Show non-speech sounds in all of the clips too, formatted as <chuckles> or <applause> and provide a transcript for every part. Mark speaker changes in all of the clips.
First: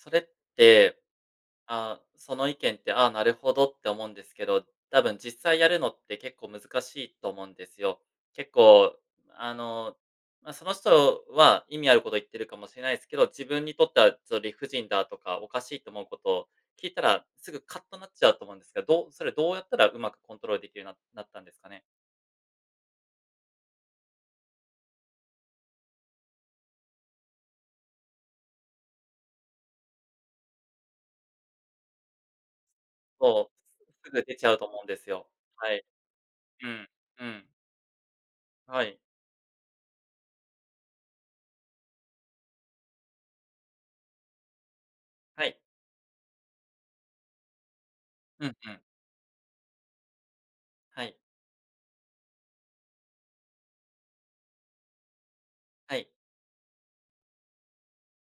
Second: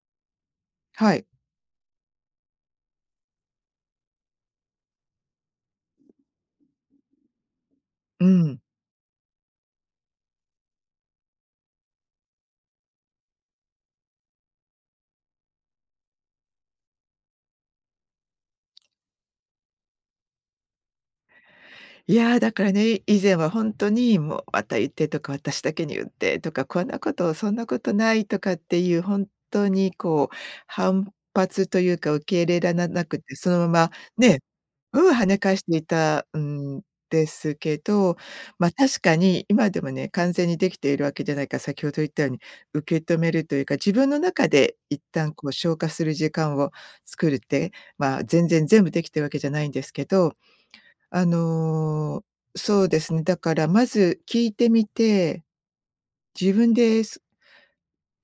Speaker 1: それって、
Speaker 2: はい。
Speaker 1: ああ、その意見って、「ああ、なるほど」って思うんですけど、多分実際やるのって結構難しいと思うんですよ。
Speaker 2: う
Speaker 1: 結
Speaker 2: ん。
Speaker 1: 構、あの、ま、その人は意味あること言ってるかもしれないですけど、自分にとってはちょっと理不尽だとか、おかしいと思うこと、聞いたら、すぐカッとなっちゃうと思うんですけど、どうそれどうやったら上手くコントロールできるようにななったんですかね？
Speaker 2: やあ、だからね、い以前はほんとにもう「また言って」とか「私だけに言って」とか「こんなこと、そんなことない」とかっていう本当にこう、反発というか受け入れららなくて、そ
Speaker 1: そう、
Speaker 2: のまま、
Speaker 1: すぐ出
Speaker 2: ね、
Speaker 1: ちゃうと思うんです
Speaker 2: うん跳
Speaker 1: よ。
Speaker 2: ね返し
Speaker 1: は
Speaker 2: てい
Speaker 1: い。
Speaker 2: た
Speaker 1: う
Speaker 2: ん
Speaker 1: ん、う
Speaker 2: で
Speaker 1: ん。
Speaker 2: すけど、ま
Speaker 1: はい。
Speaker 2: 確かに今でもね、完全にできているわけじゃないから、先ほど言ったように受け止めるというか、自分の中で一旦
Speaker 1: は
Speaker 2: こう
Speaker 1: い。
Speaker 2: 消化する時間を作るって、まあ、
Speaker 1: う
Speaker 2: 全
Speaker 1: ん
Speaker 2: 然
Speaker 1: うん。
Speaker 2: 全部できてるわけじゃないんですけど、
Speaker 1: はい。
Speaker 2: あの、そうですね。だからまず聞いてみて、
Speaker 1: はい。
Speaker 2: 自分で、す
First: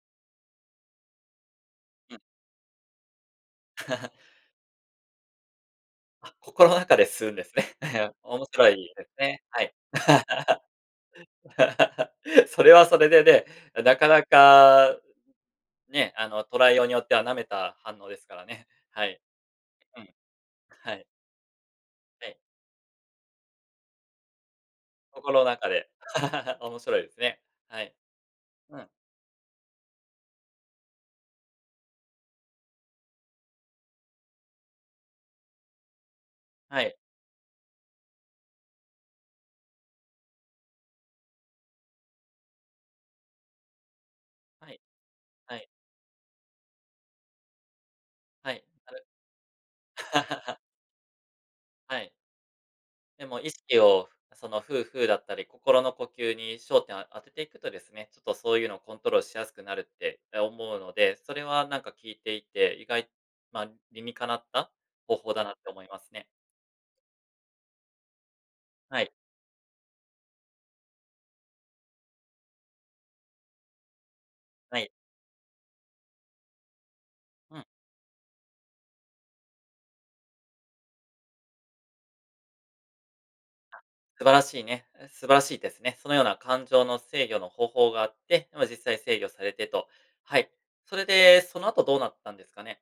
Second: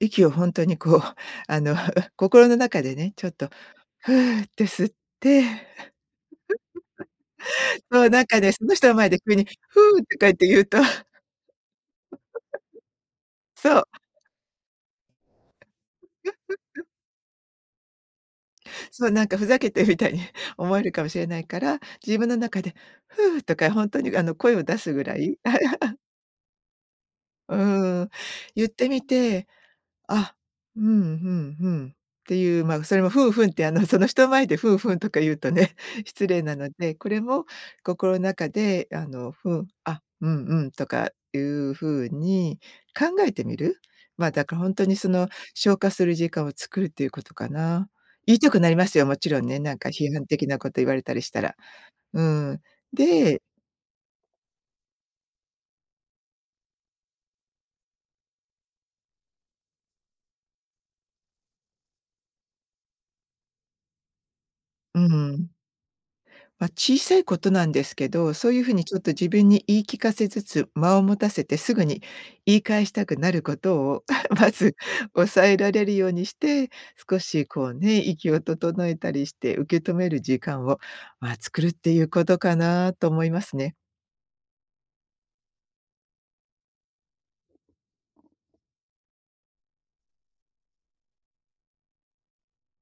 Speaker 2: 息を本当にこう、あの、
Speaker 1: うん。
Speaker 2: 心の中でね、ちょっと
Speaker 1: <giggles>
Speaker 2: フーて吸って
Speaker 1: あ、心の中で吸うんですね。
Speaker 2: <giggles> そう
Speaker 1: <chuckles>
Speaker 2: なんか
Speaker 1: 面
Speaker 2: ね、そ
Speaker 1: 白
Speaker 2: の人
Speaker 1: い
Speaker 2: の
Speaker 1: で
Speaker 2: 前
Speaker 1: す
Speaker 2: で急
Speaker 1: ね、
Speaker 2: に
Speaker 1: はい。
Speaker 2: フーとかって言うと
Speaker 1: <laughs>
Speaker 2: <giggles>
Speaker 1: それはそれでね、
Speaker 2: そう。
Speaker 1: なかなか、ね、あの捉えよ
Speaker 2: <giggles>
Speaker 1: うによっては舐めた反応ですからね。は
Speaker 2: そう、
Speaker 1: い。
Speaker 2: なんかふざけてるみ
Speaker 1: う
Speaker 2: たい
Speaker 1: ん。
Speaker 2: に思われる
Speaker 1: はい。
Speaker 2: かもしれないから、自
Speaker 1: は
Speaker 2: 分
Speaker 1: い。
Speaker 2: の中でフーとかほんとにあの声を出すぐらい
Speaker 1: 心の中で、
Speaker 2: <giggles>
Speaker 1: <laughs> 面白いですね。
Speaker 2: う
Speaker 1: はい。
Speaker 2: ーん、言っ
Speaker 1: う
Speaker 2: て
Speaker 1: ん。
Speaker 2: みて、あ、うん、ふん、ふんっていう、ま、それもふん、ふんって、あのその人前で「ふん、ふん」とか言うとね、失礼なの
Speaker 1: はい。
Speaker 2: で、これも心の中であのふあ、「うん、うん」とかいうふうに考えてみる。ま、だかほ
Speaker 1: は
Speaker 2: ん
Speaker 1: い、
Speaker 2: とにその
Speaker 1: はい。
Speaker 2: 消化する時間を作るということかな。言いた
Speaker 1: は
Speaker 2: く
Speaker 1: い、
Speaker 2: なりま
Speaker 1: あ
Speaker 2: す
Speaker 1: れ
Speaker 2: よ、もちろんね、なんか批判的な
Speaker 1: <laughs>
Speaker 2: こと言われたりしたら。
Speaker 1: はい。
Speaker 2: うん。
Speaker 1: で
Speaker 2: で
Speaker 1: も意識を、そのフーフーだったり心の呼吸に焦点を当てていくとですね、ちょっとそういうのをコントロールしやすくなるって、ま、思うので、それはなんか聞いていて、意外まあ、理にかなった
Speaker 2: う
Speaker 1: 方法だな
Speaker 2: ん。
Speaker 1: って思いますね。
Speaker 2: ま、小さいことなんですけど、そういうふうにちょ
Speaker 1: は
Speaker 2: っ
Speaker 1: い。
Speaker 2: と自分に言い聞かせつつ間を持たせてすぐに言い返したくなることを <giggles> まず
Speaker 1: はい。
Speaker 2: 抑えられるようにして、少し
Speaker 1: うん。
Speaker 2: こうね、息を整えたりして受け止める時間を、まあ作るっていうことかなと思いますね。
Speaker 1: 素晴らしいねえ素晴らしいですね。そのような感情の制御の方法があって、ま、実際制御されてと、はい。それで、その後どうなったんですかね？